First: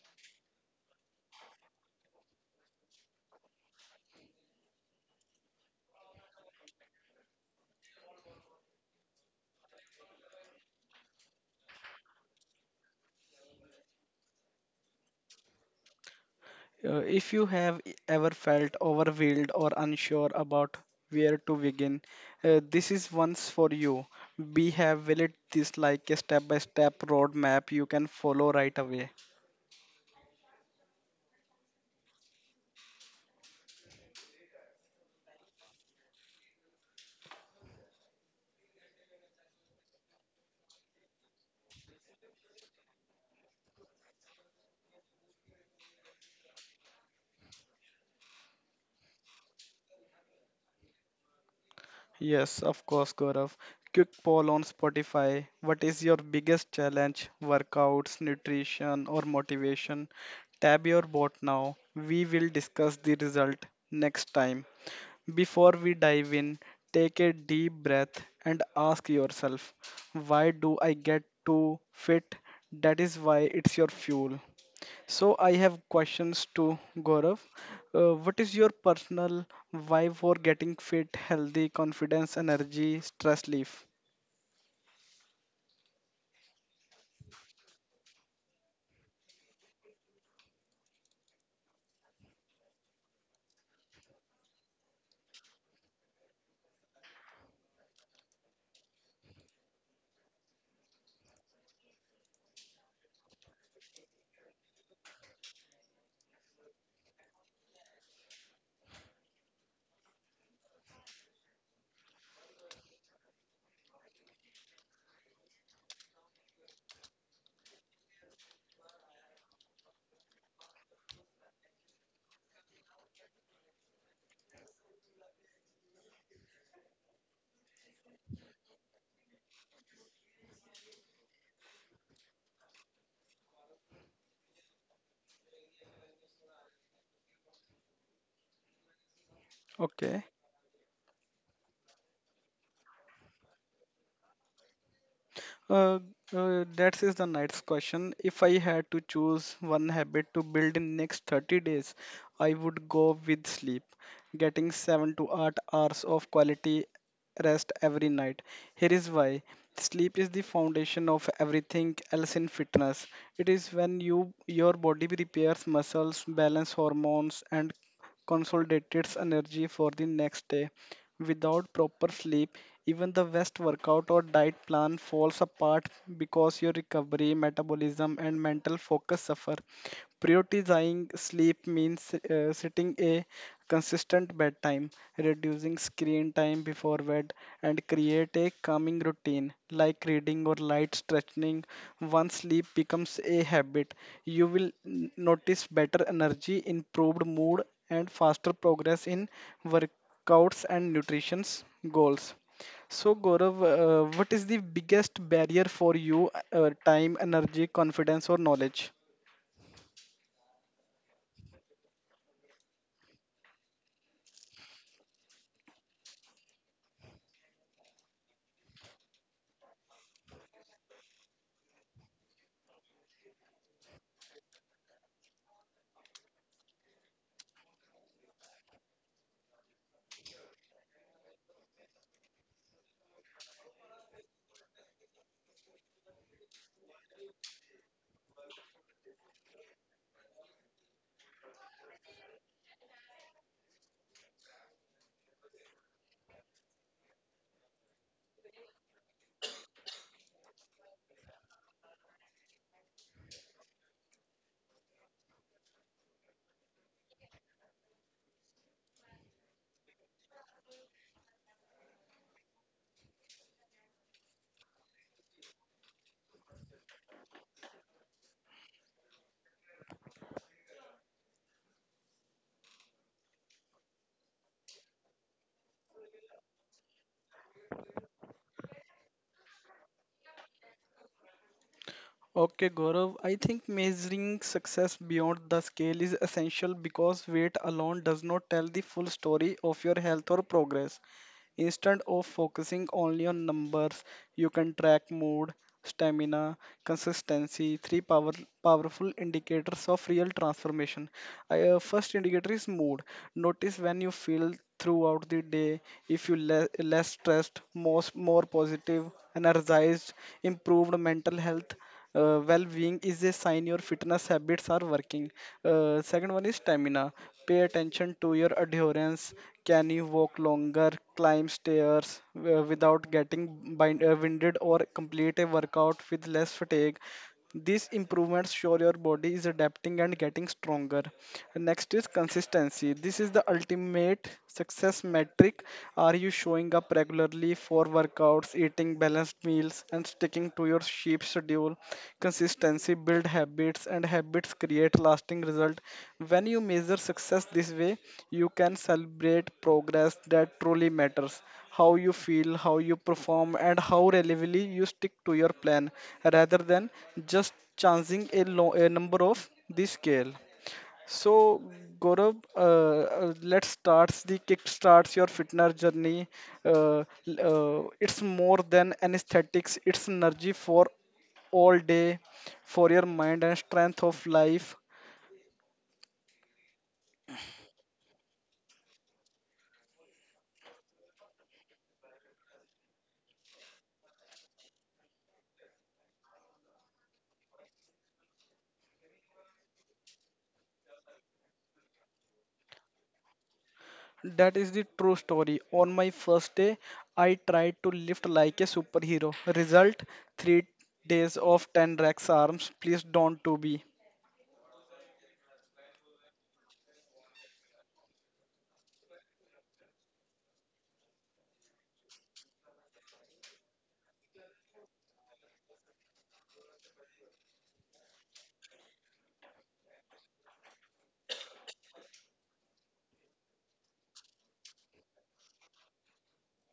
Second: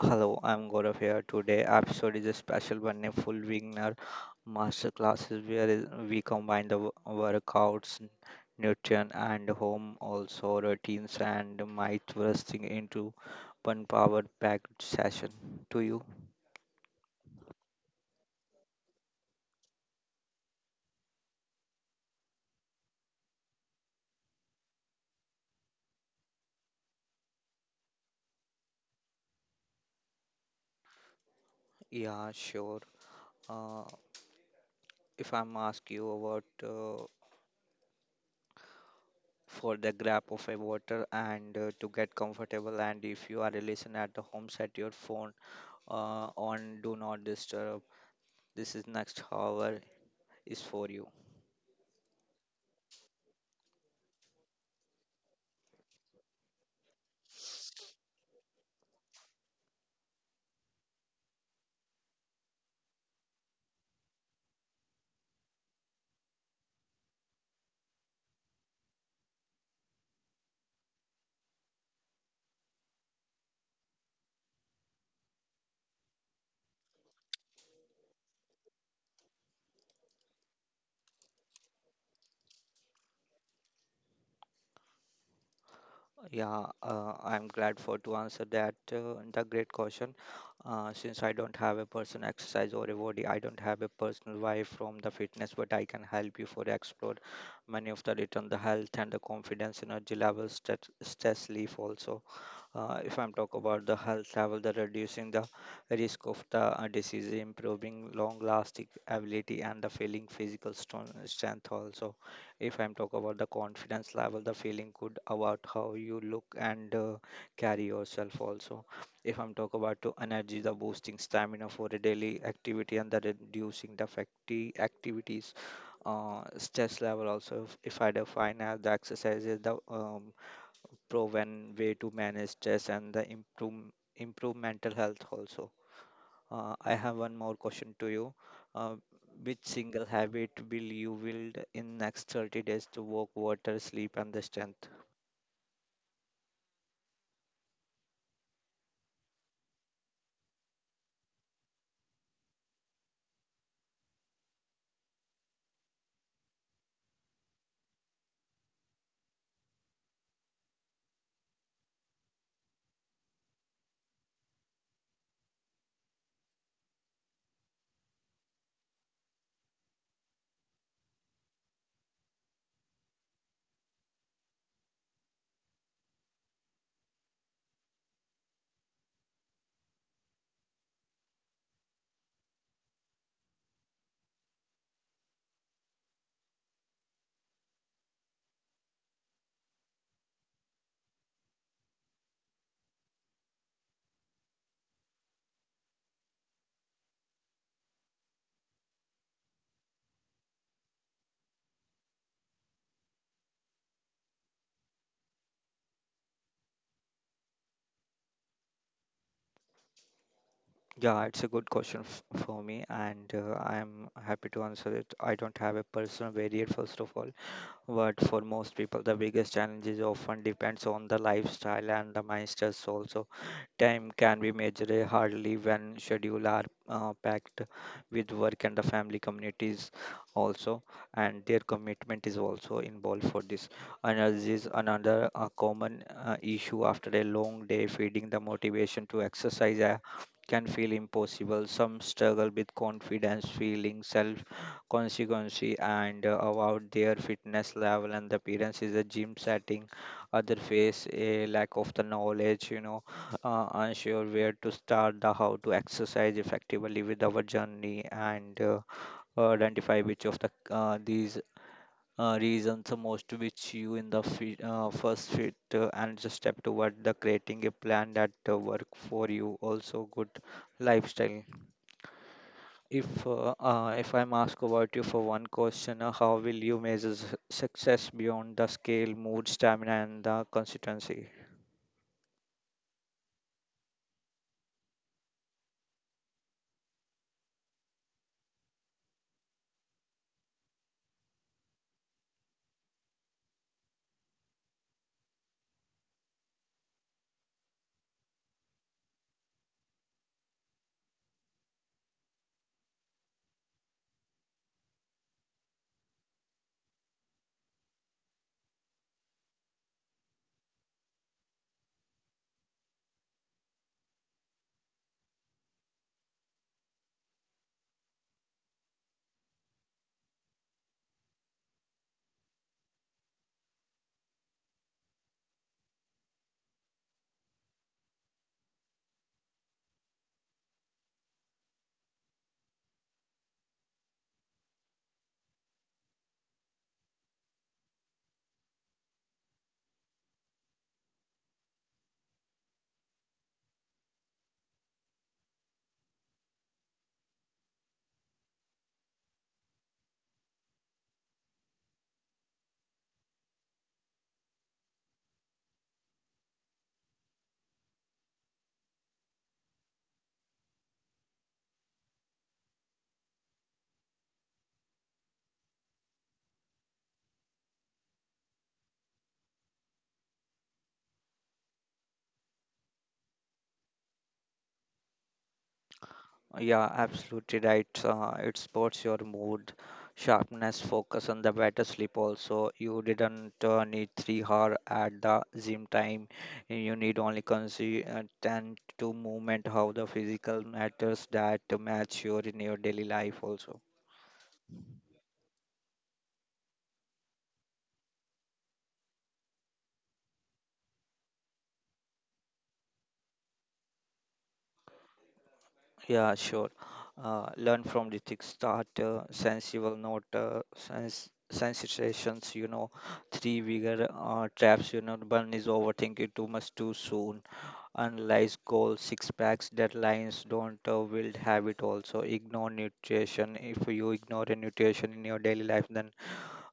Hello, I'm Gaurav here. Today episode is a special one, a full beginner master classes we combine the workouts, nutrition and home also routines and might thrusting into one power packed session. To you? If you have ever felt overwhelmed or unsure about where to begin, this is one's for you. We have built this like a step by step roadmap you can follow right away. Yeah, sure. Uh, if I'm ask you about uh, for the grab of a water and to get comfortable, and if you are a listener at the home, set your phone on do not disturb. This is next hour is for you. Yes, of course, Gaurav. Quick poll on Spotify. What is your biggest challenge? Workouts, nutrition, or motivation? Tab your bot now. We will discuss the result next time. Before we dive in, take a deep breath and ask yourself, why do I get to fit? That is why it's your fuel. So, I have questions to Gaurav. What is your personal why for getting fit, healthy, confidence, energy, stress relief? Yeah, I'm glad for to answer that the great question. Since I don't have a personal exercise or a body, I don't have a personal why from the fitness, but I can help you for explore many of the return, the health and the confidence, energy levels, stress relief also. If I'm talk about the health travel, the reducing the risk of the disease, improving long lasting ability and the feeling physical strength also. If I'm talk about the confidence level, the feeling good about how you look and carry yourself also. If I'm talk about to energy, the boosting stamina for a daily activity and the reducing the fatigue activities. Stress level also, if I define as the exercises the proven way to manage stress and the improve mental health also. I have one more question to you. Uh, which single Okay. habit will you build in next 30 days to walk, water, sleep, and the strength? Uh, that is the next question. If I had to choose one habit to build in next 30 days, I would go with sleep. Getting 7 to 8 hours of quality rest every night. Here is why. Sleep is the foundation of everything else in fitness. It is when your body repairs muscles, balance hormones and consolidates energy for the next day. Without proper sleep, even the best workout or diet plan falls apart because your recovery, metabolism, and mental focus suffer. Prioritizing sleep means setting a consistent bedtime, reducing screen time before bed, and create a calming routine like reading or light stretching. Once sleep becomes a habit, you will notice better energy, improved mood, and faster progress in work Counts and nutrition's goals. So, Gaurav, what is the biggest barrier for you? Time, energy, confidence, or knowledge? Yeah, it's a good question for me, and I'm happy to answer it. I don't have a personal barrier, first of all. But for most people, the biggest challenges often depends on the lifestyle and the mindset also. Time can be measured hardly when schedule are packed with work and the family communities also, and their commitment is also involved for this. Energy is another common issue after a long day, feeding the motivation to exercise. Can feel impossible. Some struggle with confidence, feeling consequences and about their fitness level and the appearance is a gym setting. Other face a lack of the knowledge you know, unsure where to start the how to exercise effectively with our journey and identify which of the these reasons the most which you in the first fit, and just step toward the creating a plan that work for you also good lifestyle. If I'm asked about you for one question, how will you measure success beyond the scale, mood, stamina, and the consistency? Okay, Gaurav, I think measuring success beyond the scale is essential because weight alone does not tell the full story of your health or progress. Instead of focusing only on numbers, you can track mood, stamina, consistency, powerful indicators of real transformation. First indicator is mood. Notice when you feel throughout the day, if you less stressed, more positive, energized, improved mental health well-being is a sign your fitness habits are working. Second one is stamina. Pay attention to your adherence. Can you walk longer, climb stairs without getting winded, or complete a workout with less fatigue? These improvements show your body is adapting and getting stronger. Next is consistency. This is the ultimate success metric. Are you showing up regularly for workouts, eating balanced meals, and sticking to your sheep schedule? Consistency build habits, and habits create lasting result. When you measure success this way, you can celebrate progress that truly matters, how you feel, how you perform, and how reliably you stick to your plan rather than just chancing a number of the scale. So, Gaurav, let's start the kick starts your fitness journey. Uh, it's more than anesthetics, it's energy for all day, for your mind and strength of life. Yeah, absolutely right. It supports your mood, sharpness, focus, and the better sleep. Also, you didn't need 3 hour at the gym time. You need only and to movement. How the physical matters that match your in your daily life also. That is the true story. On my first day, I tried to lift like a superhero. Result, 3 days of 10 racks arms. Please don't to be. Yeah, sure. Learn from the thick start, sensible note, uh, sensitizations, you know, three bigger traps, you know, one is overthinking too much too soon, analyze goals, six packs, deadlines, don't build habit also, ignore nutrition. If you ignore a nutrition in your daily life, then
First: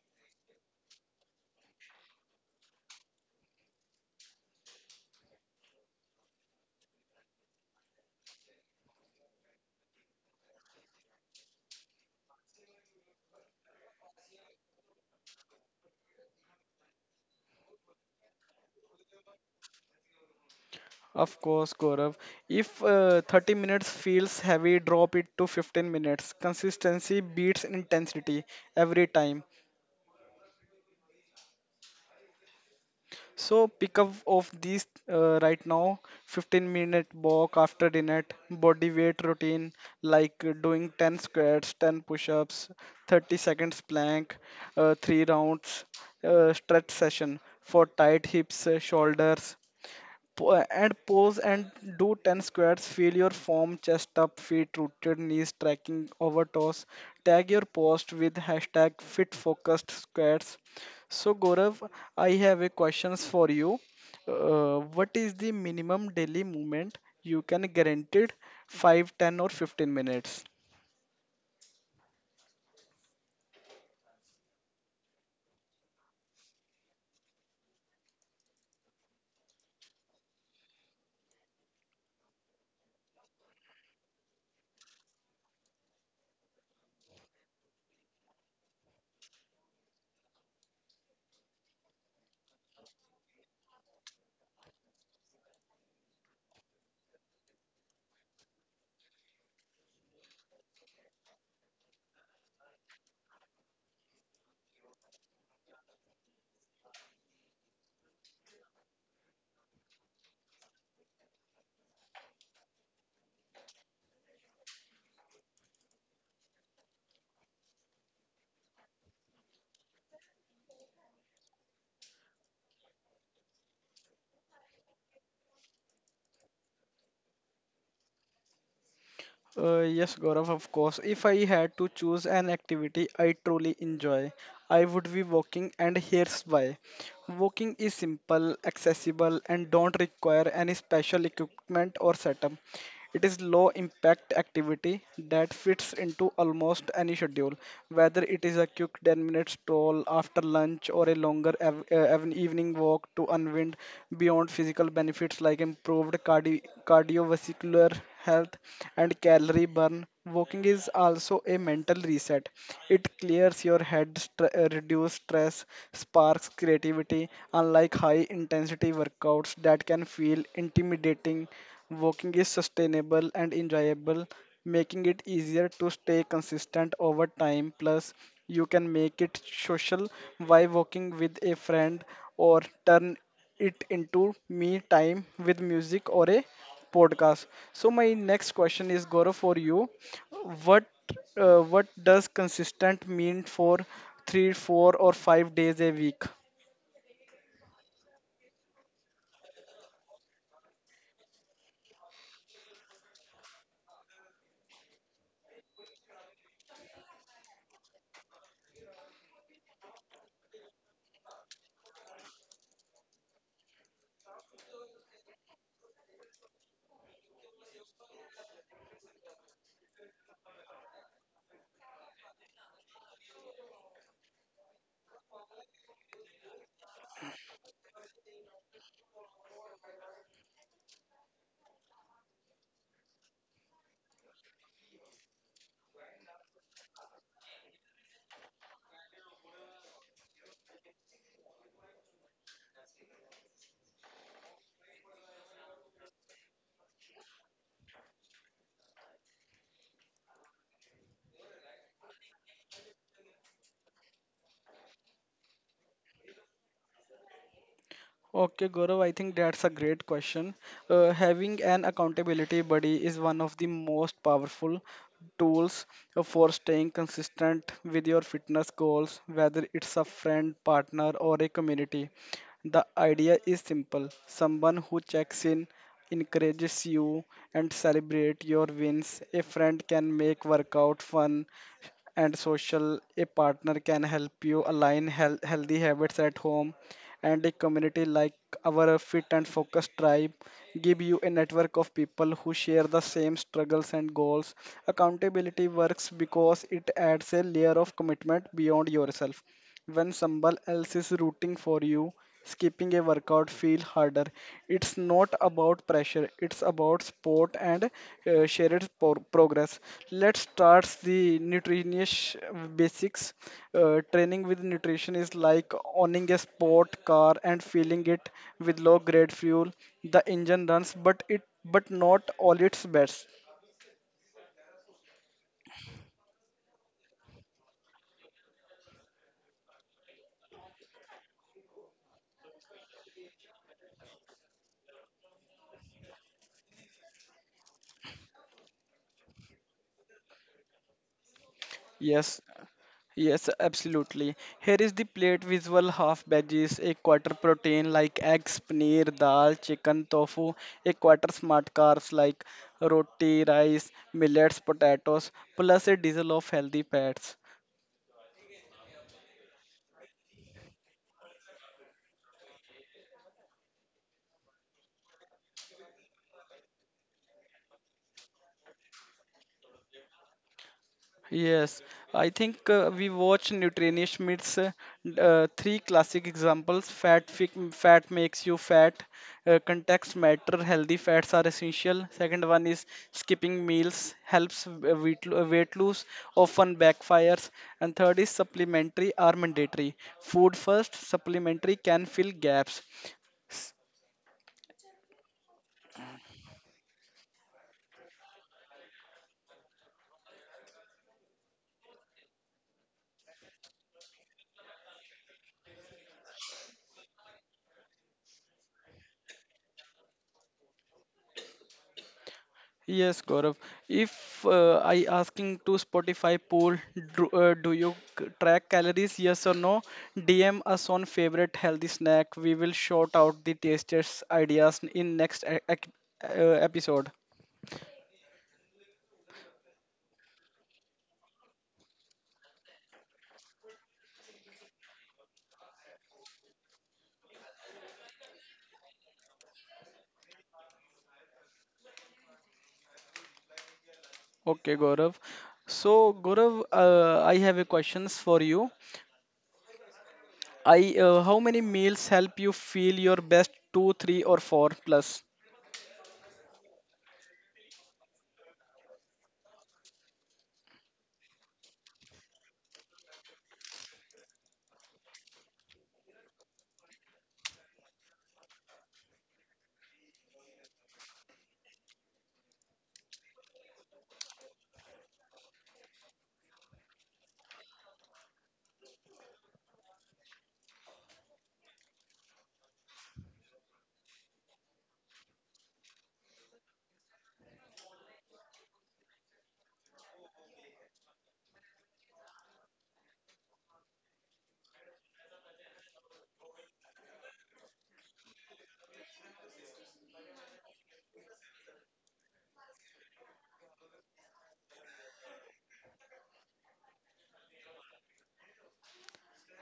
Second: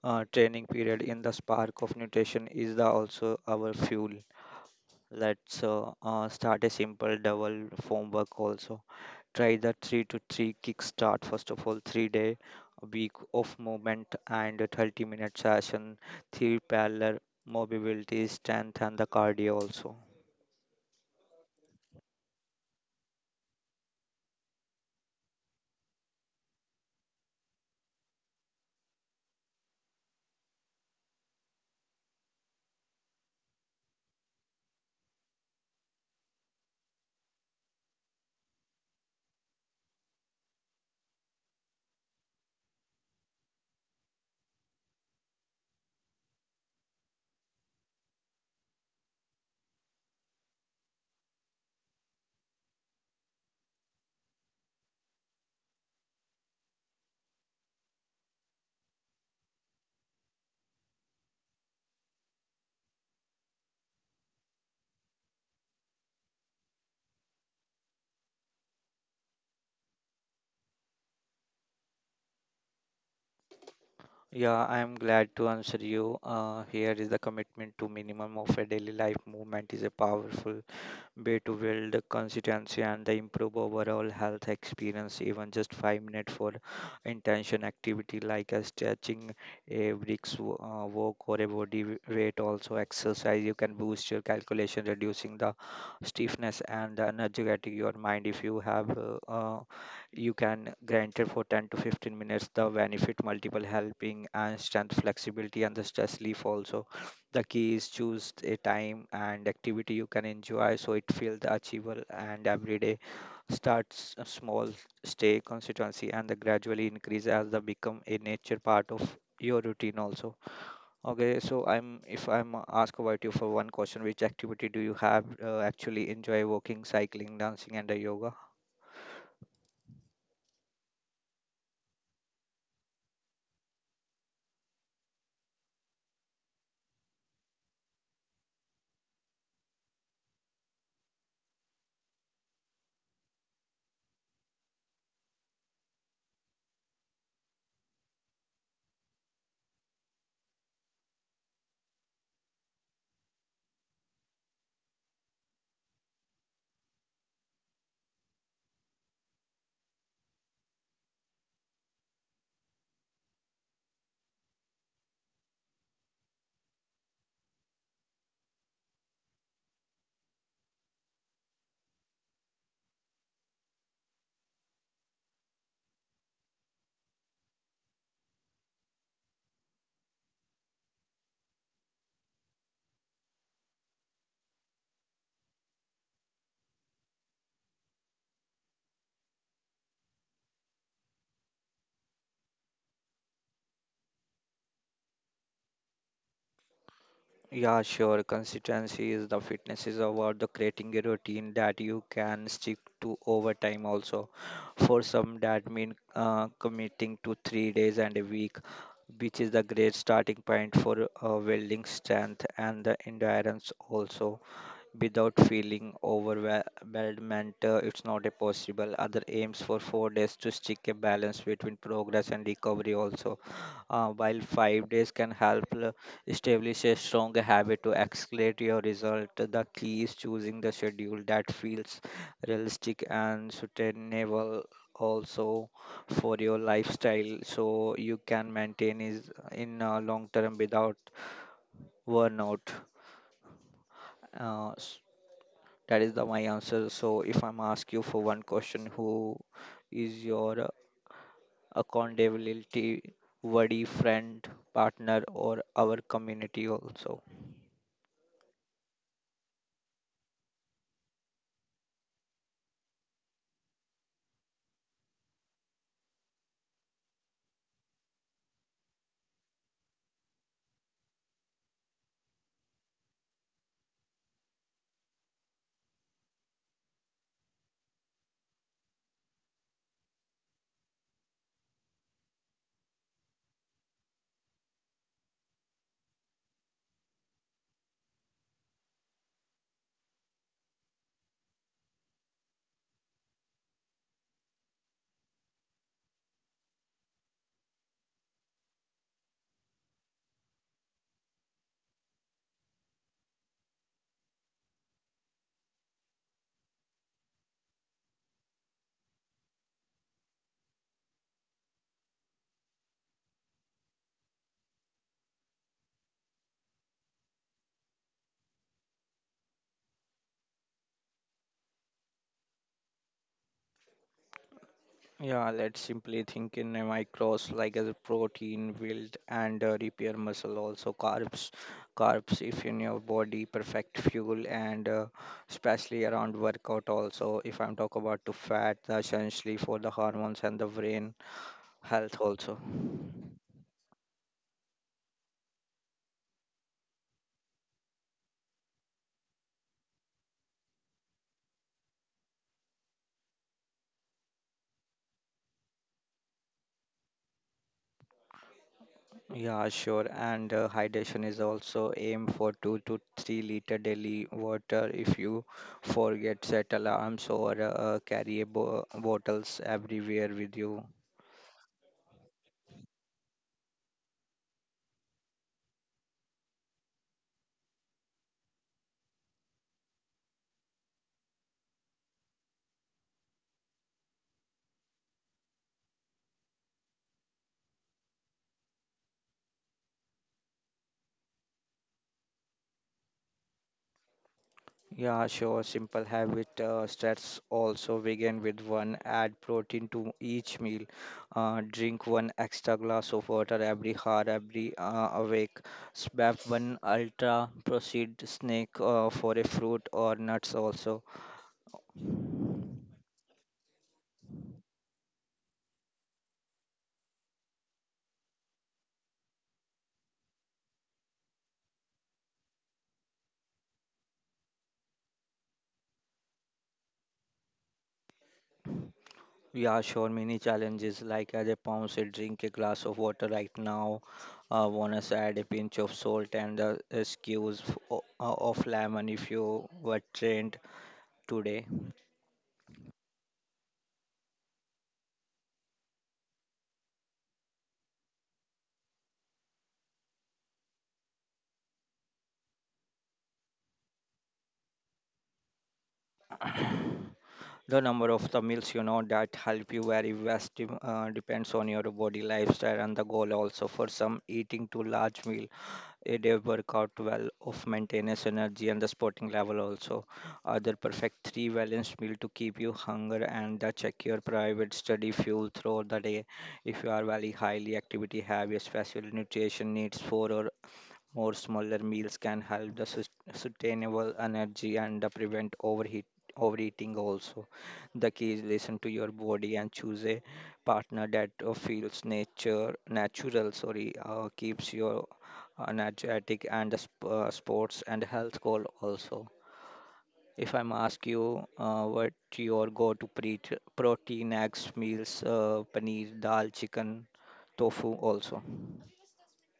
training period in the spark of nutrition is the also our fuel. Let's start a simple double form work also. Try the 3 to 3 kickstart, first of all, 3 day a week of movement and a 30-minute session, 3 parallel mobility strength and the cardio also. Of course, Gaurav. If 30 minutes feels heavy, drop it to 15 minutes. Consistency beats intensity every time. So pick up of these right now, 15-minute walk after dinner, body weight routine like doing 10 squats, 10 push ups, 30 seconds plank, 3 rounds, stretch session for tight hips, shoulders, and pose and do 10 squats, feel your form, chest up, feet rooted, knees tracking over toes. Tag your post with hashtag fit focused squats. So, gorav I have a questions for you. What is the minimum daily movement you can guaranteed? 5, 10, or 15 minutes? Yeah, I am glad to answer you. Uh, here is the commitment to minimum of a daily life movement is a powerful way to build consistency and the improve overall health experience. Even just 5 minutes for intention activity like a stretching, a brisk walk or a body weight also exercise, you can boost your calculation, reducing the stiffness and the energetic your mind. If you have you can grant it for 10 to 15 minutes, the benefit multiple helping and strength flexibility and the stress relief also. The key is choose a time and activity you can enjoy so it feels achievable and every day. Starts a small, stay constituency and the gradually increase as they become a nature part of your routine also. Okay, so I'm if I'm asked about you for one question, which activity do you have actually enjoy, walking, cycling, dancing and yoga? Yes, Gaurav, of course. If I had to choose an activity I truly enjoy, I would be walking, and here's why. Walking is simple, accessible, and don't require any special equipment or setup. It is low impact activity that fits into almost any schedule, whether it is a quick 10-minute stroll after lunch or a longer evening walk to unwind, beyond physical benefits like improved cardiovascular health and calorie burn. Walking is also a mental reset. It clears your head, reduces stress, sparks creativity. Unlike high intensity workouts that can feel intimidating, walking is sustainable and enjoyable, making it easier to stay consistent over time. Plus, you can make it social by walking with a friend or turn it into me time with music or a podcast. So, my next question is Gaurav for you. What what does consistent mean for three, 4 or 5 days a week? Yeah, sure. Consistency is the fitness is about the creating a routine that you can stick to over time also. For some that mean committing to 3 days and a week, which is the great starting point for building strength and the endurance also, without feeling overwhelmed. Uh, it's not a possible. Other aims for 4 days to stick a balance between progress and recovery also. While 5 days can help establish a strong habit to accelerate your result, the key is choosing the schedule that feels realistic and sustainable also for your lifestyle, so you can maintain is in long term without burnout. Uh, that is the my answer. So if I'm ask you for one question, who is your accountability buddy, friend, partner, or our community also? Okay, Gaurav, I think that's a great question. Having an accountability buddy is one of the most powerful tools for staying consistent with your fitness goals, whether it's a friend, partner, or a community. The idea is simple, someone who checks in, encourages you, and celebrate your wins. A friend can make workout fun and social. A partner can help you align healthy habits at home, and a community like our Fit and Focus tribe give you a network of people who share the same struggles and goals. Accountability works because it adds a layer of commitment beyond yourself. When someone else is rooting for you, skipping a workout feel harder. It's not about pressure, it's about sport and shared progress. Let's start the nutritious basics. Training with nutrition is like owning a sport car and filling it with low grade fuel. The engine runs, but it but not all its best. Yeah, let's simply think in a micros like as a protein, build and repair muscle also carbs. Carbs if in your body perfect fuel and especially around workout also. If I'm talk about to fat, essentially for the hormones and the brain health Yes, also. Yes, absolutely. Here is the plate visual, half veggies, a quarter protein like eggs, paneer, dal, chicken, tofu, a quarter smart carbs like roti, rice, millets, potatoes, plus a diesel of healthy fats. Yeah, sure. And hydration is also aim for 2 to 3 liter daily water. If you forget, set alarms or carry a bo bottles everywhere with you. Yes, I think we watch Nutrini, uh, three classic examples. Fat makes you fat. Context matter. Healthy fats are essential. Second one is skipping meals helps weight lose. Often backfires. And third is supplementary are mandatory. Food first. Supplementary can fill gaps. Yeah, sure. Simple habit starts also begin with one. Add protein to each meal. Drink one extra glass of water every hour, every awake. Swap one ultra processed snack for a fruit or nuts also. Yes, Gaurav. If I asking to Spotify poll, do you track calories? Yes or no? DM us on favorite healthy snack. We will shout out the tastiest ideas in next uh, episode. Yeah, sure. Many challenges like as a palm said, drink a glass of water right now. Wanna add a pinch of salt and the skews of lemon if you were trained today. Okay, Gaurav. So, Gaurav, I have a questions for you. I How many meals help you feel your best? Two, three, or four plus? The number of the meals you know that help you vary vast depends on your body lifestyle and the goal also. For some, eating two large meal it did work out well of maintenance energy and the sporting level also. Other perfect three balanced meal to keep you hunger and the check your private study fuel throughout the day. If you are very highly activity heavy, special nutrition needs four or more smaller meals can help the sustainable energy and the prevent overheat overeating also. The key is listen to your body and choose a partner that feels nature natural, sorry, keeps your energetic and the sports and health goal also. If I'm ask you, what your go to protein eggs meals, paneer dal chicken tofu also?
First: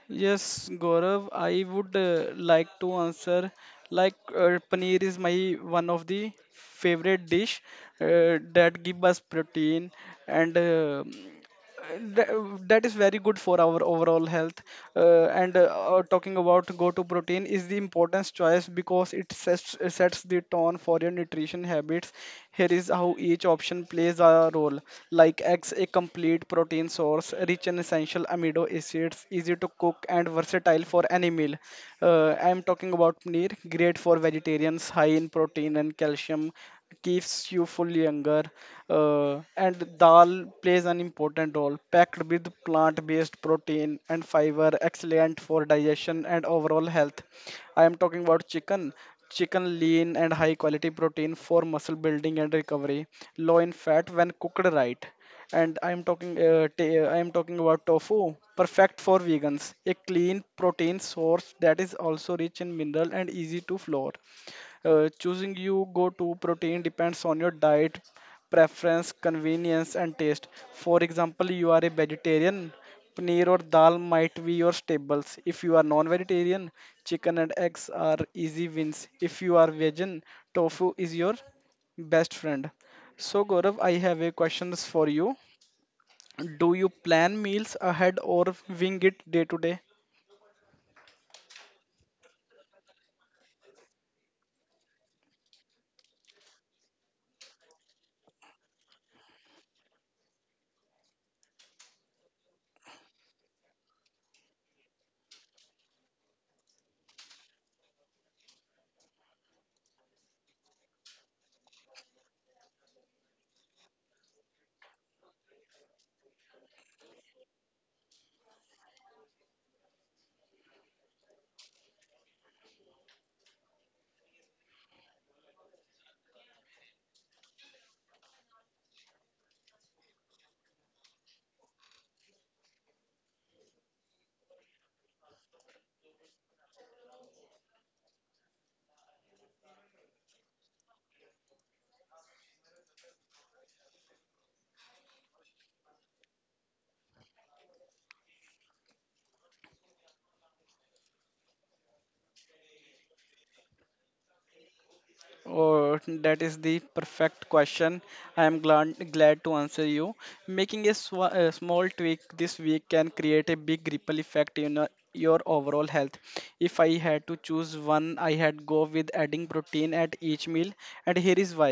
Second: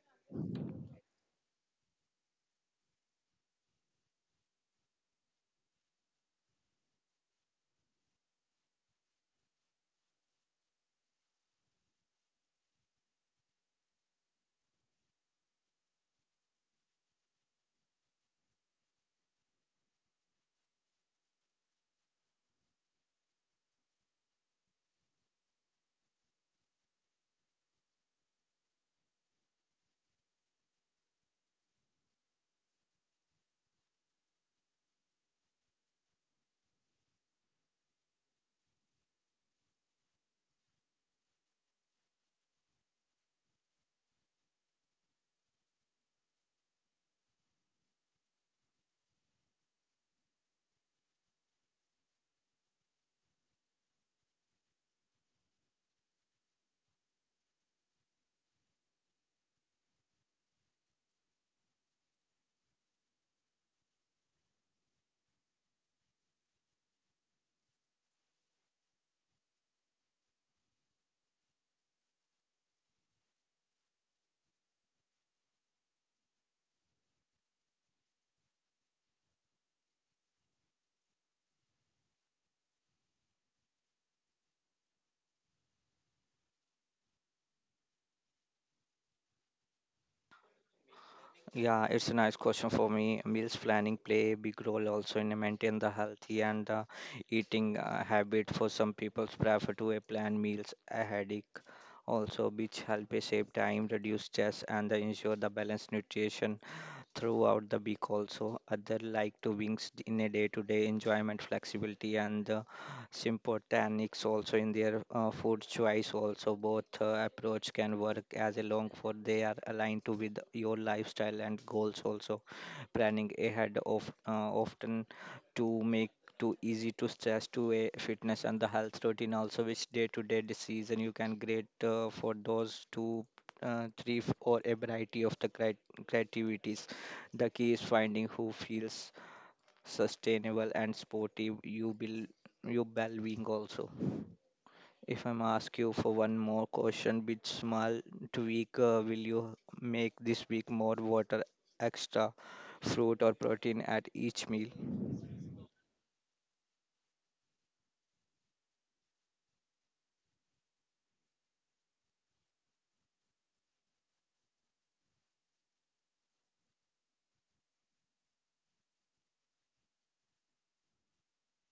Yes, Gaurav, I would like to answer like paneer is my one of the favorite dish that give us protein and Th- that is very good for our overall health. And Talking about go to protein is the importance choice because it sets the tone for your nutrition habits. Here is how each option plays a role. Like eggs, a complete protein source rich in essential amino acids, easy to cook and versatile for any meal. I'm talking about paneer, great for vegetarians, high in protein and calcium, keeps you full younger. And dal plays an important role, packed with plant-based protein and fiber, excellent for digestion and overall health. I am talking about chicken. Chicken lean and high quality protein for muscle building and recovery, low in fat when cooked right. And I am talking I am talking about tofu, perfect for vegans, a clean protein source that is also rich in mineral and easy to flour. Choosing you go to protein depends on your diet preference, convenience and taste. For example, you are a vegetarian, paneer or dal might be your staples. If you are non-vegetarian, chicken and eggs are easy wins. If you are vegan, tofu is your best friend. So, Gaurav, I have a questions for you. Do you plan meals ahead or wing it day to day? Yeah, it's a nice question for me. Meals planning play a big role also in maintain the healthy and the eating habit. For some people, prefer to a plan meals a headache also, which help a save time, reduce stress, and the ensure the balanced nutrition throughout the week also. Other like to wings in a day-to-day enjoyment, flexibility, and the sympathetics also in their food choice also. Both approach can work as a long for they are aligned to with your lifestyle and goals also. Planning ahead of often to make too easy to stress to a fitness and the health routine also, which day to day decision you can grade for those two three or a variety of the creativities. The key is finding who feels sustainable and sportive, you will you well being also. If I'm ask you for one more question, bit small tweak, will you make this week, more water, extra fruit or protein at each meal? Or that is the perfect question. I am glad to answer you. Making a small tweak this week can create a big ripple effect in your overall health. If I had to choose one, I had go with adding protein at each meal, and here is why.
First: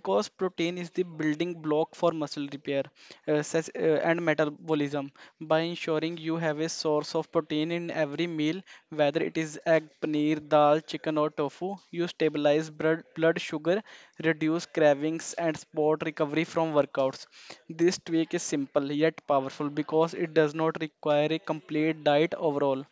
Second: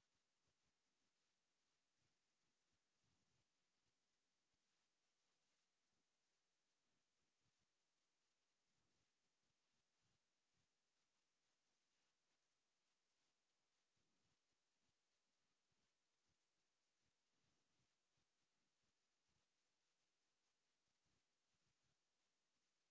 Because protein is the building block for muscle repair. And metabolism, by ensuring you have a source of protein in every meal, whether it is egg, paneer, dal, chicken, or tofu. You stabilize blood sugar, reduce cravings, and support recovery from workouts. This tweak is simple yet powerful because it does not require a complete diet overall.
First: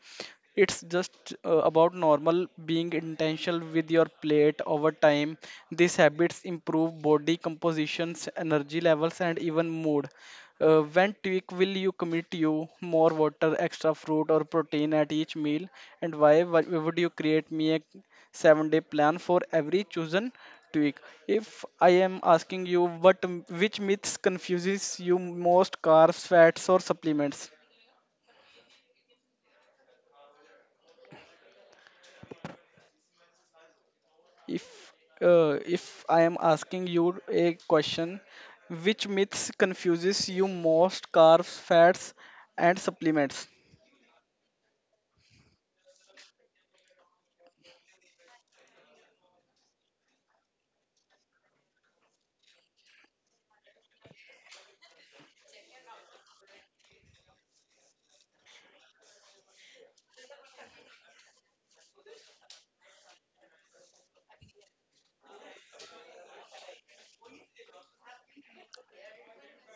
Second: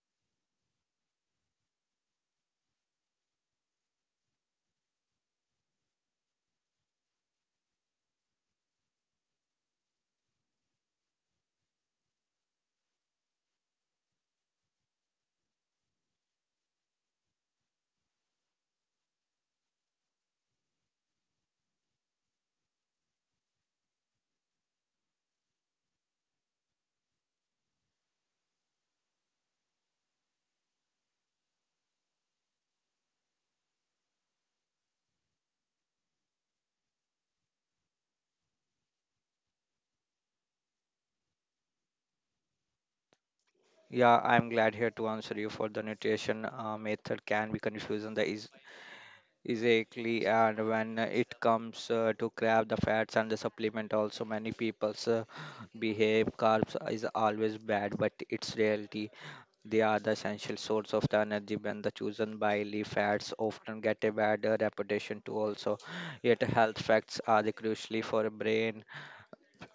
It's just about normal being intentional with your plate over time. These habits improve body compositions, energy levels and even mood. When tweak will you commit you, more water, extra fruit or protein at each meal, and why would you create me a 7-day plan for every chosen tweak? If I am asking you which myths confuses you most, carbs, fats or supplements? If if I am asking you a question, which myths confuses you most, carbs, fats and supplements? Yeah, I'm glad here to answer you for the nutrition method can be confusing the is exactly, and when it comes to grab the fats and the supplement also, many people's behave carbs is always bad but it's reality. They are the essential source of the energy and the chosen by fats often get a bad reputation too also. Yet health facts are the crucially for brain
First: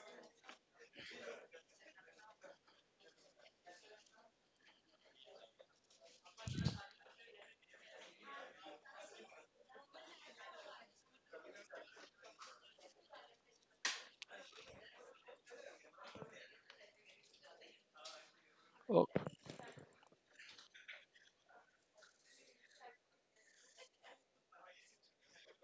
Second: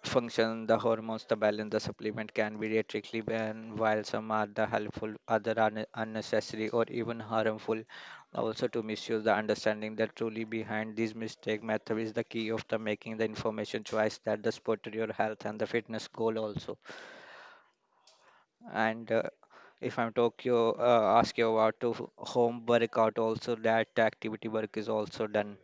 function, the hormones, the balance, the supplement can be a tricky, and while some are the helpful, other are unnecessary or even harmful. Also to misuse the understanding that truly behind these mistake method is the key of the making the information choice that the support your health and the fitness goal also Oh, and if I'm tokyo ask you about to home workout also that activity work is also done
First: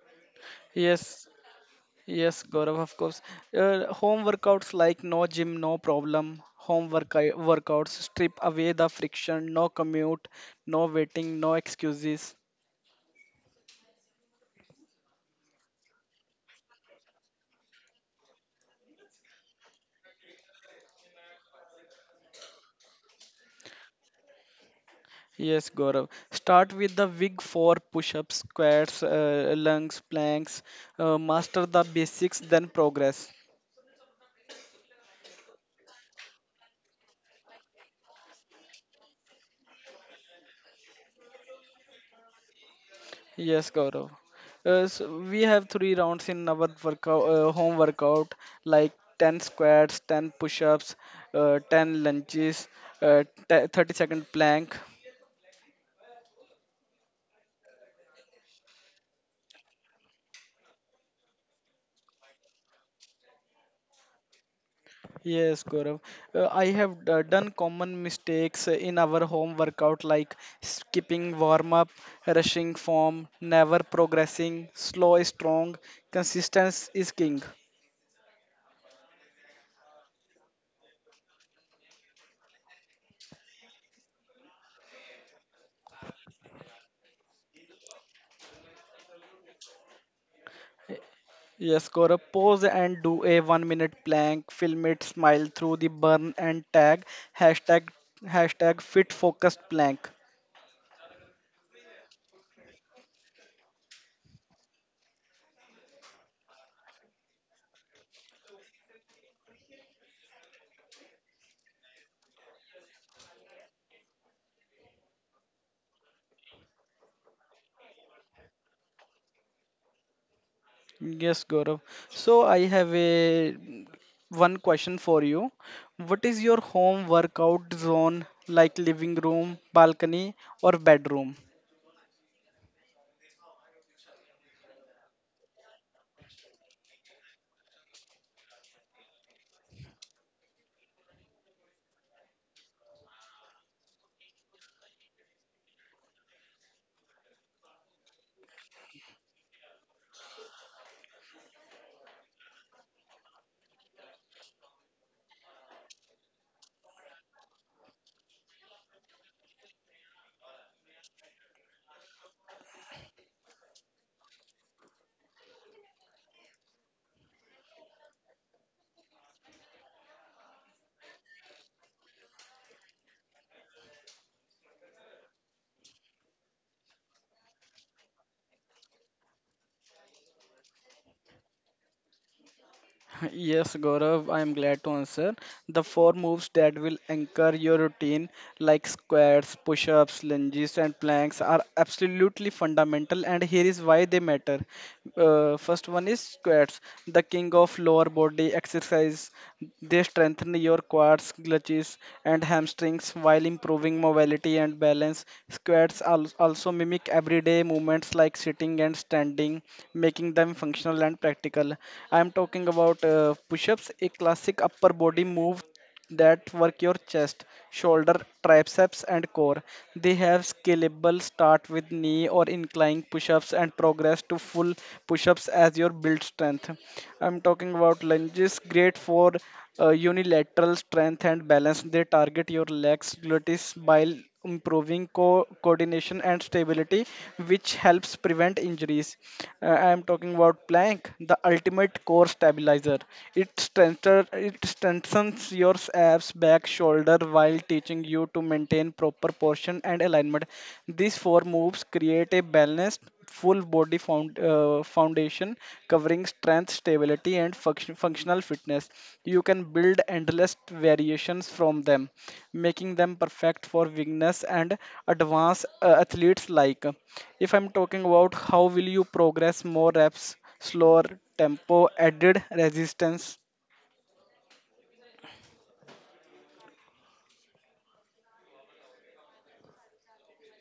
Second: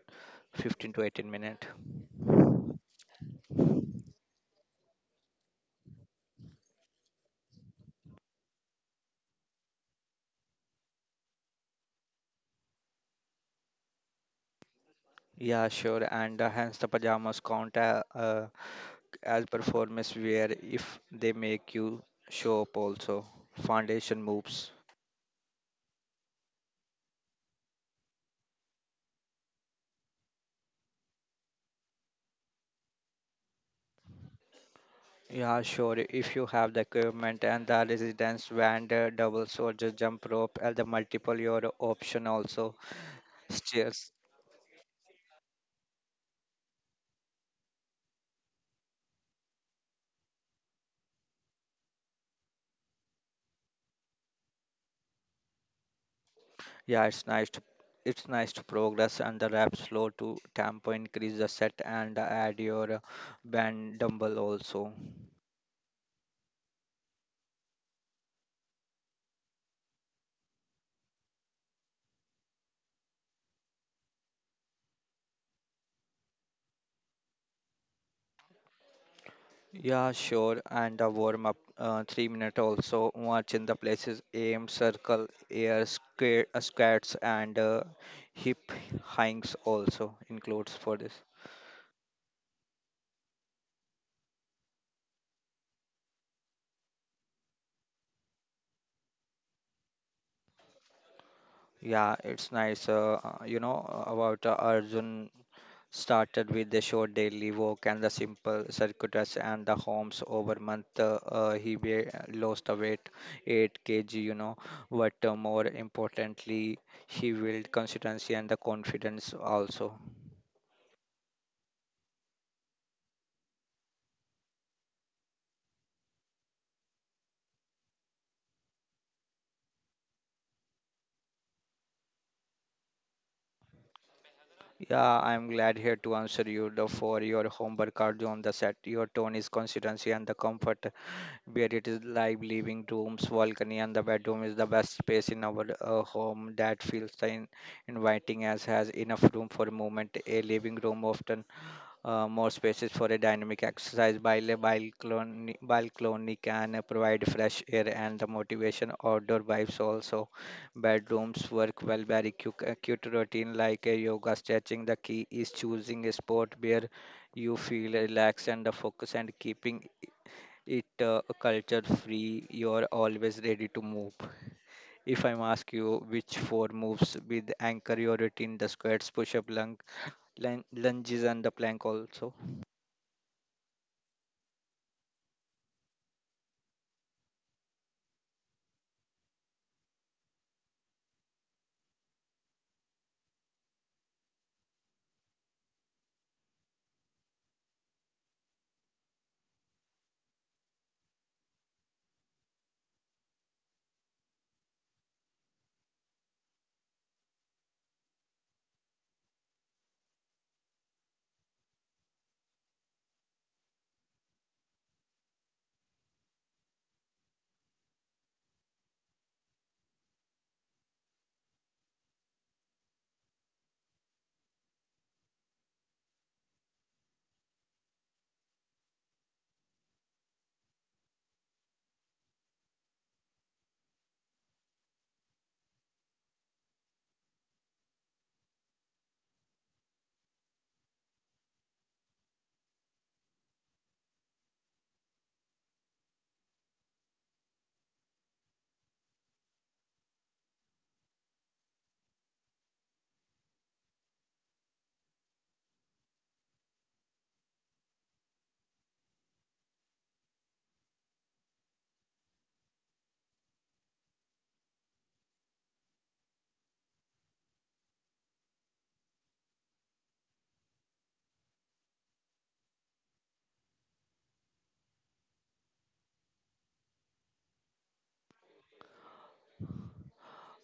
15 to yes. 18 minute Yes, Gaurav, of course. Home workouts, like no gym, no problem. Workouts strip away the friction, no commute, no waiting, no excuses. yeah sure and hence the pajamas count as performance wear if they make you show up also foundation moves Yes, Gaurav. Start with the big four, push ups, squats, lunges, planks. Master the basics, then progress. yeah sure if you have the equipment and the resistance band, doubles or just jump rope and the multiple your option also Yes, Gaurav. stairs. So we have three rounds in our workout, home workout, like 10 squats, 10 push-ups, 10 lunges, uh, 30-second plank. Yeah, it's nice to progress and the rap slow to tempo increase the set and add your band dumble also. Yes, Gaurav. I have done common mistakes in our home workout, like skipping warm-up, rushing form, never progressing, slow is strong, consistency is king. Yeah, sure. And the warm up 3 minute also. Watch in the places aim, circle, air square, squats and hip hangs also includes for this. Yes, Gaurav, pose and do a 1 minute plank, film it, smile through the burn and tag, hashtag, hashtag fit focused plank. Yeah, it's nice. You know about Arjun started with the short daily walk and the simple circuitous and the homes over month he lost the weight 8 kg, you know, but more importantly he built consistency and the confidence also. Yes, Gaurav. So I have a one question for you. What is your home workout zone, like living room, balcony or bedroom? Yeah, I'm glad here to answer you the for your homework cardio on the set your tone is consistency and the comfort where it is live living rooms balcony and the bedroom is the best space in our home that feels the inviting as has enough room for movement. A living room often more spaces for a dynamic exercise while a balcony can provide fresh air and the motivation outdoor vibes also. Bedrooms work well very cute, cute routine like a yoga stretching. The key is choosing a spot where you feel relaxed and the focus and keeping it a culture free. You're always ready to move. If I'm ask you which four moves with anchor your routine, the squats, push up, lung, lunges, and the plank also. Yes, Gaurav, I am glad to answer. The four moves that will anchor your routine, like squats, push ups, lunges, and planks, are absolutely fundamental, and here is why they matter. First one is squats, the king of lower body exercise. They strengthen your quads, glutes, and hamstrings while improving mobility and balance. Squats also mimic everyday movements like sitting and standing, making them functional and practical. I am talking about push ups, a classic upper body move that work your chest, shoulder, triceps, and core. They have scalable start with knee or incline push ups and progress to full push ups as your build strength. I'm talking about lunges, great for unilateral strength and balance. They target your legs, gluteus, bile, improving coordination and stability, which helps prevent injuries. I am talking about plank, the ultimate core stabilizer. It strengthens your abs, back, shoulder while teaching you to maintain proper portion and alignment. These four moves create a balanced full body foundation covering strength, stability, and function, functional fitness. You can build endless variations from them, making them perfect for beginners and advanced athletes like. If I'm talking about how will you progress, more reps, slower tempo, added resistance.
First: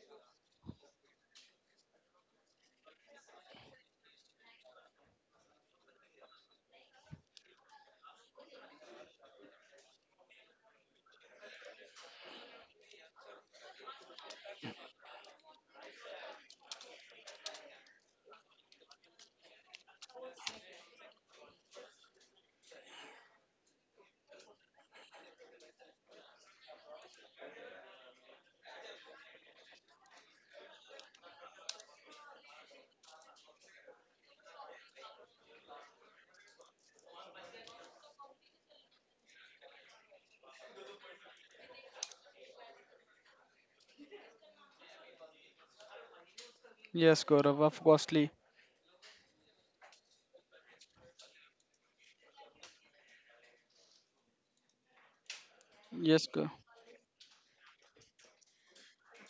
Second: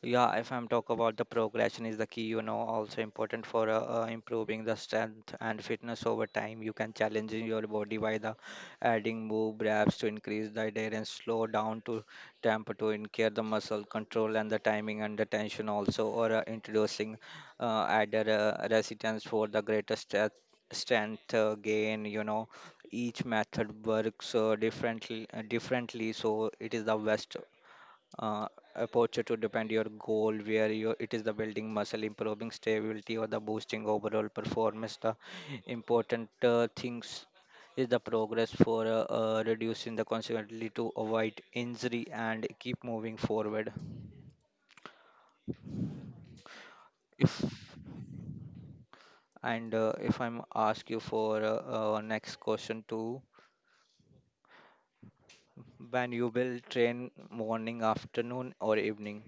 Yeah, if I'm talk about the progression is the key, you know, also important for improving the strength and fitness over time. You can challenge your body by the adding move reps to increase the adherence, slow down to tempo to increase the muscle control and the timing under tension also, or introducing added resistance for the greater strength gain, you know, each method works differently so it is the best uh, approach to depend your goal where your it is the building muscle improving stability or the boosting overall performance. The important things is the progress for reducing the consequently to avoid injury and keep moving forward. Yes, if Gaurav, of costly. If I'm ask you for next question too, when Yes, you Gaurav. will train morning afternoon or evening?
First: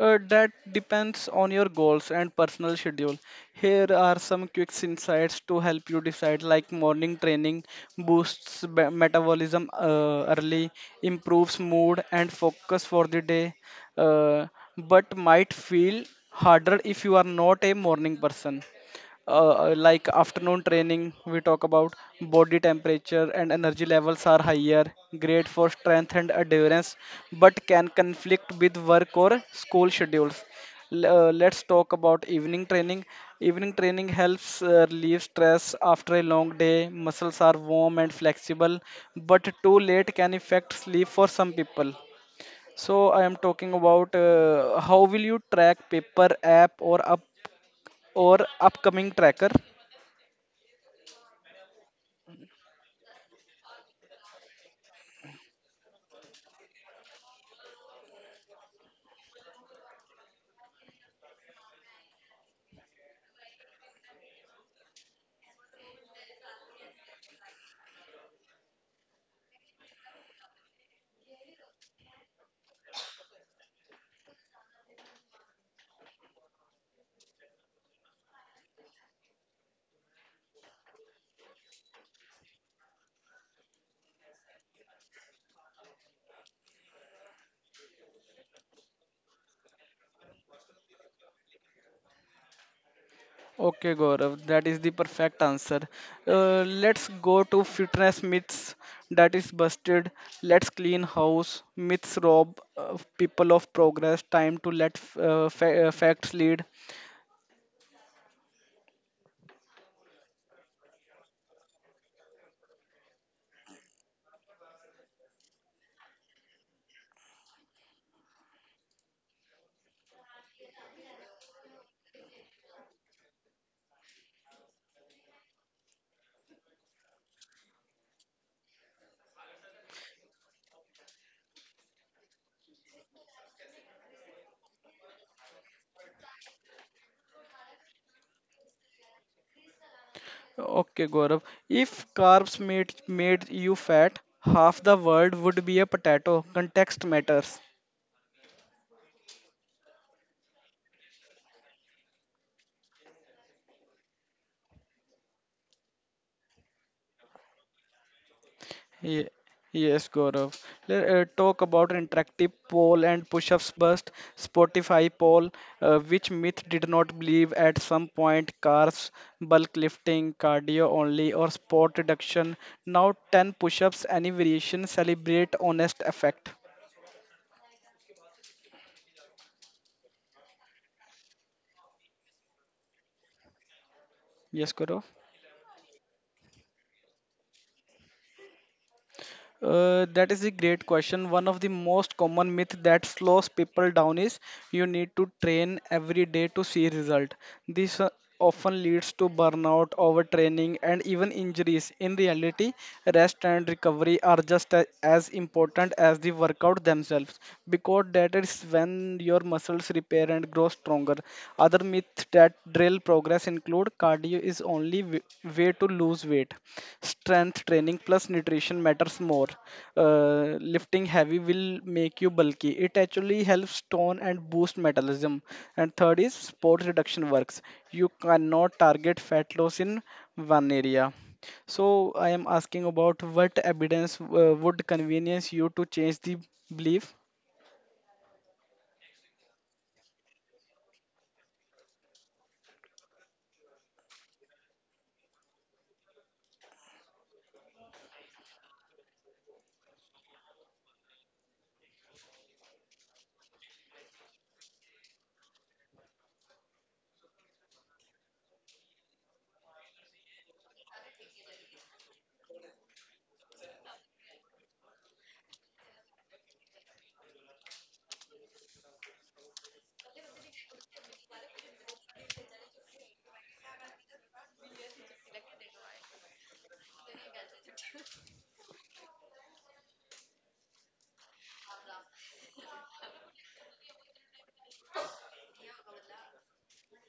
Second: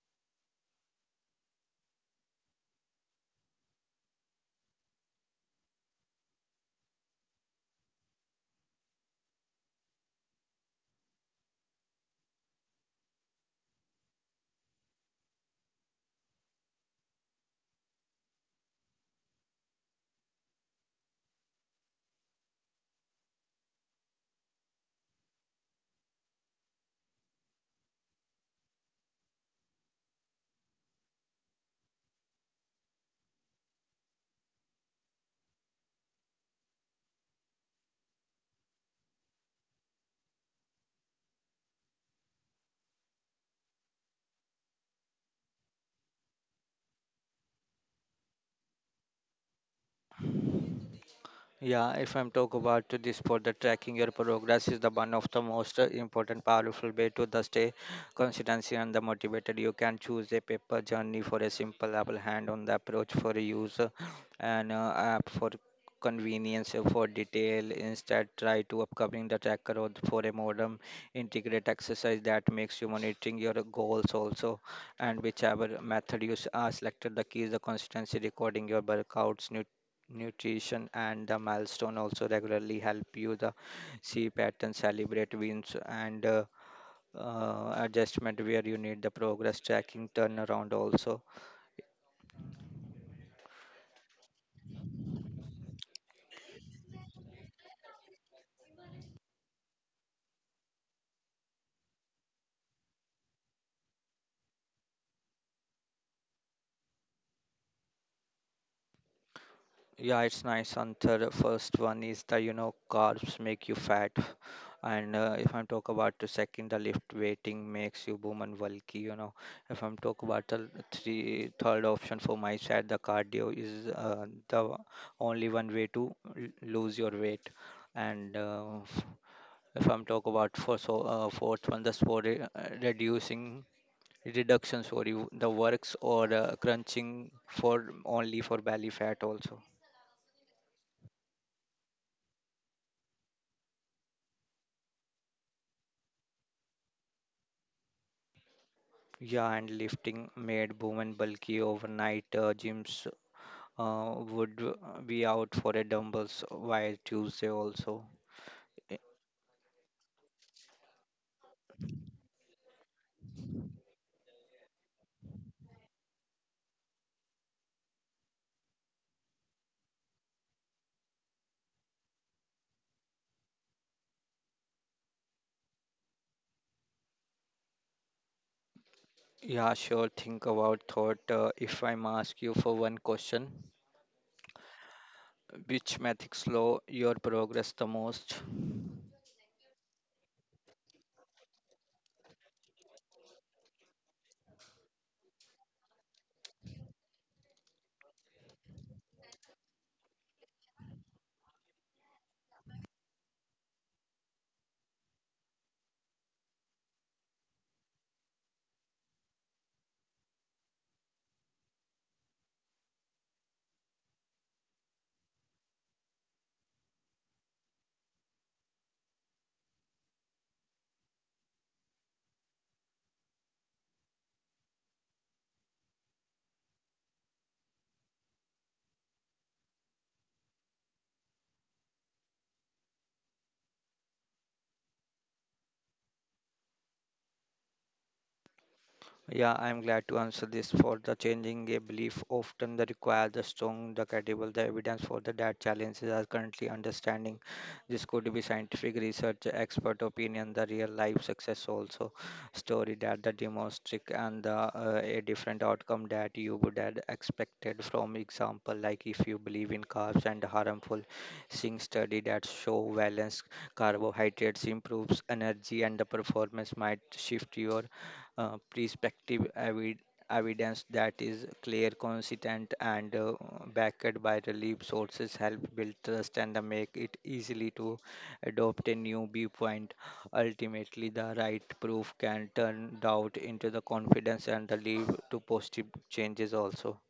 That depends on your goals and personal schedule. Here are some quick insights to help you decide, like morning training boosts metabolism early, improves mood and focus for the day, uh, but might feel harder if you are not a morning person. Uh, like afternoon training, we talk about body temperature and energy levels are higher, great for strength and endurance, but can conflict with work or school schedules. L- let's talk about evening training. Evening training helps relieve stress after a long day, muscles are warm and flexible, but too late can affect sleep for some people. So I am talking about how will you track, paper, app, or up or upcoming tracker? Yeah, if I'm talk about to this for the tracking your progress is the one of the most important powerful way to the stay consistency and the motivated. You can choose a paper journey for a simple apple hand on the approach for use and app for convenience for detail instead try to upcoming the tracker or for a modem integrate exercise that makes you monitoring your goals also. And whichever method you selected the key is the consistency recording your workouts nutrition and the milestone also regularly help you the see pattern celebrate wins and adjustment where you need the progress tracking turnaround also. Okay, Gaurav, that is the perfect answer. Let's go to fitness myths that is busted. Let's clean house. Myths rob people of progress. Time to let facts lead. Yeah, it's nice, Antar. The first one is the, you know, carbs make you fat. And if I'm talk about the second, the lift weighting makes you boom and bulky, you know. If I'm talk about the three, third option for my side, the cardio is the only one way to lose your weight. And if I'm talk about for so fourth one, the for reducing reduction, sorry, the works or crunching for only for belly fat also. Okay, Gaurav. If carbs made you fat, half the world would be a potato. Context matters. Yeah, and lifting made women bulky overnight. Gyms would be out for a dumbbells while Tuesday also. Y- Ye- Yes, Gaurav. Let talk about interactive poll and push-ups bust Spotify poll. Which myth did not believe at some point? Carbs, bulk lifting, cardio only, or sport reduction. Now 10 push-ups, any variation. Celebrate honest effect. Yeah, sure. Think about thought. If I'm ask you for one question, Yes, Gaurav. which method slow your progress the most? That is a great question. One of the most common myth that slows people down is, you need to train every day to see result. This often leads to burnout, overtraining, and even injuries. In reality, rest and recovery are just as important as the workout themselves, because that is when your muscles repair and grow stronger. Other myth that drill progress include cardio is only way to lose weight. Strength training plus nutrition matters more. Lifting heavy will make you bulky. It actually helps tone and boost metabolism. And third is sports reduction works. You cannot target fat loss in one area. So I am asking about what evidence would convenience you to change the belief? Yeah, I'm glad to answer this for the changing a belief often the require the strong, the credible, the evidence for the that challenges are currently understanding. This could be scientific research, expert opinion, the real life success also story that the demonstrate and the a different outcome that you would have expected from example, like if you believe in carbs and harmful thing study that show balance carbohydrates improves energy and the performance might shift your prospective evidence that is clear, consistent, and backed by relief sources help build trust and make it easily to adopt a new viewpoint. Ultimately, the right proof can turn doubt into the confidence and the lead to positive changes also.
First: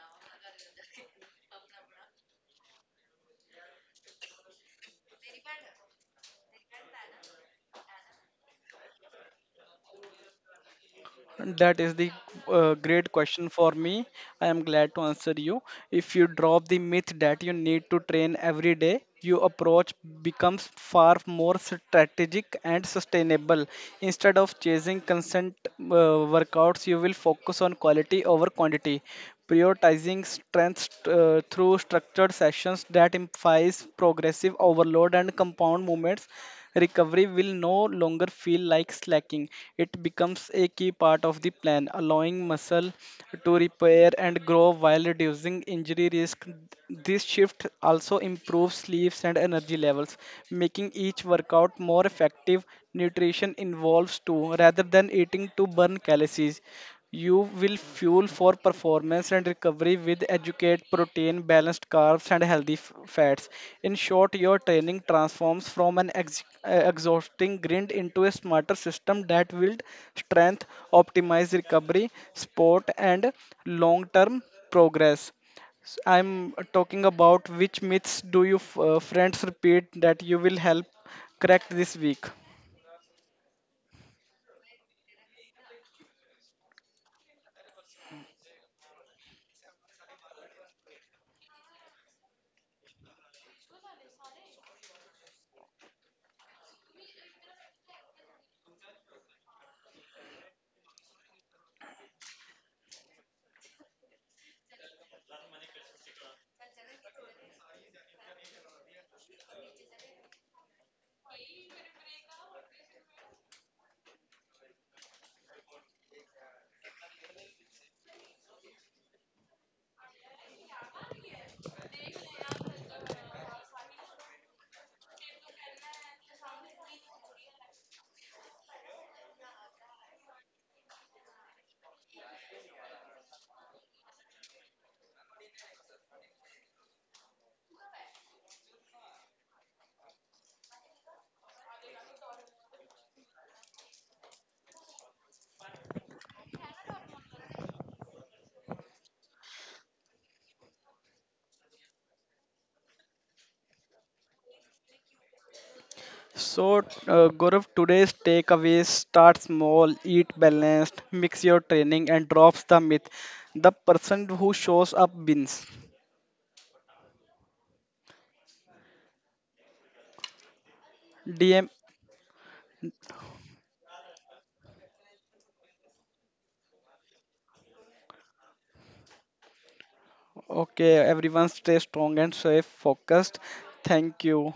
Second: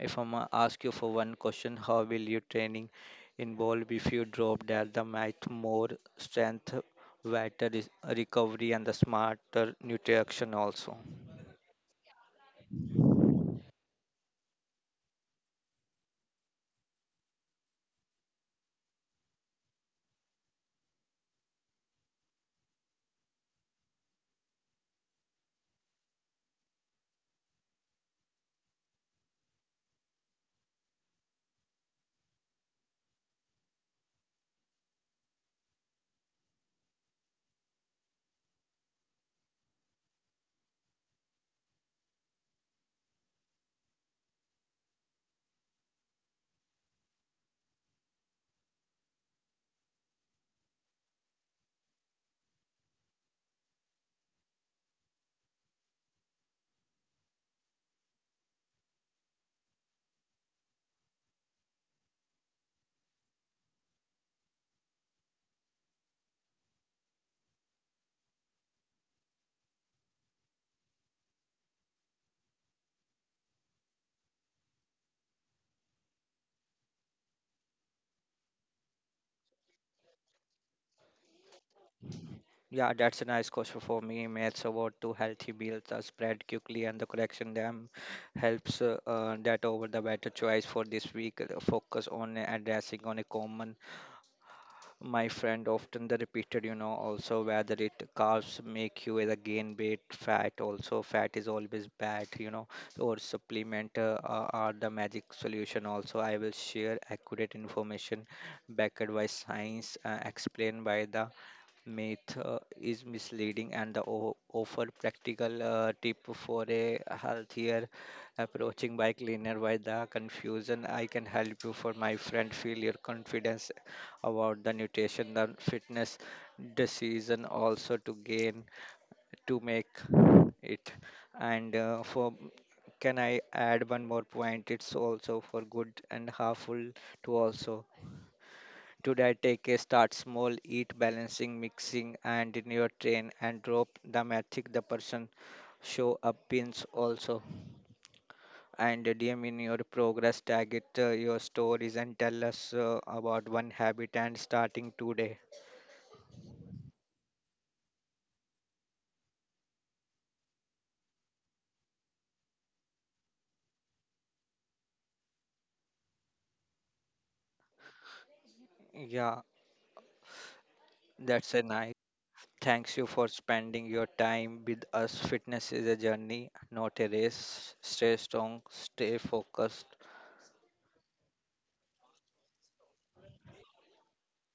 If I ma ask you for one question, how will your training involve if you drop that the math more strength, better recovery, and the smarter nutrition also? That is the great question for me. I am glad to answer you. If you drop the myth that you need to train every day, your approach becomes far more strategic and sustainable. Instead of chasing consent workouts, you will focus on quality over quantity, prioritizing strengths through structured sessions that implies progressive overload and compound movements. Recovery will no longer feel like slacking. It becomes a key part of the plan, allowing muscle to repair and grow while reducing injury risk. This shift also improves sleeps and energy levels, making each workout more effective. Nutrition involves too. Rather than eating to burn calories, you will fuel for performance and recovery with educate protein, balanced carbs, and healthy fats. In short, your training transforms from an exhausting grind into a smarter system that will strength, optimize recovery, sport, and long-term progress. I'm talking about which myths do you friends repeat that you will help correct this week? Yeah, that's a nice question for me. Maths about two healthy meals are spread quickly, and the correction them helps that over the better choice for this week. Focus on addressing on a common my friend often the repeated, you know, also whether it carbs make you either gain weight fat also fat is always bad, you know, or supplement are the magic solution also. I will share accurate information backed by science explained by the myth is misleading and the offer practical tip for a healthier approaching by cleaner by the confusion. I can help you for my friend feel your confidence about the nutrition and fitness decision also to gain to make it and for can I add one more point. It's also for good and harmful to also. Today, take a start small, eat balancing, mixing, and in your train and drop the metric the person show up pins also. And DM in your progress, tag it your stories and tell us about one habit and starting today. So, Gaurav, today's takeaways, start small, eat balanced, mix your training, and drops the myth. The person who shows up wins. Yeah, that's a DM. nice. Thanks you for spending your time with us. Fitness is a journey, not a race. Stay strong, stay focused. Okay, everyone, stay strong and stay focused. Thank you.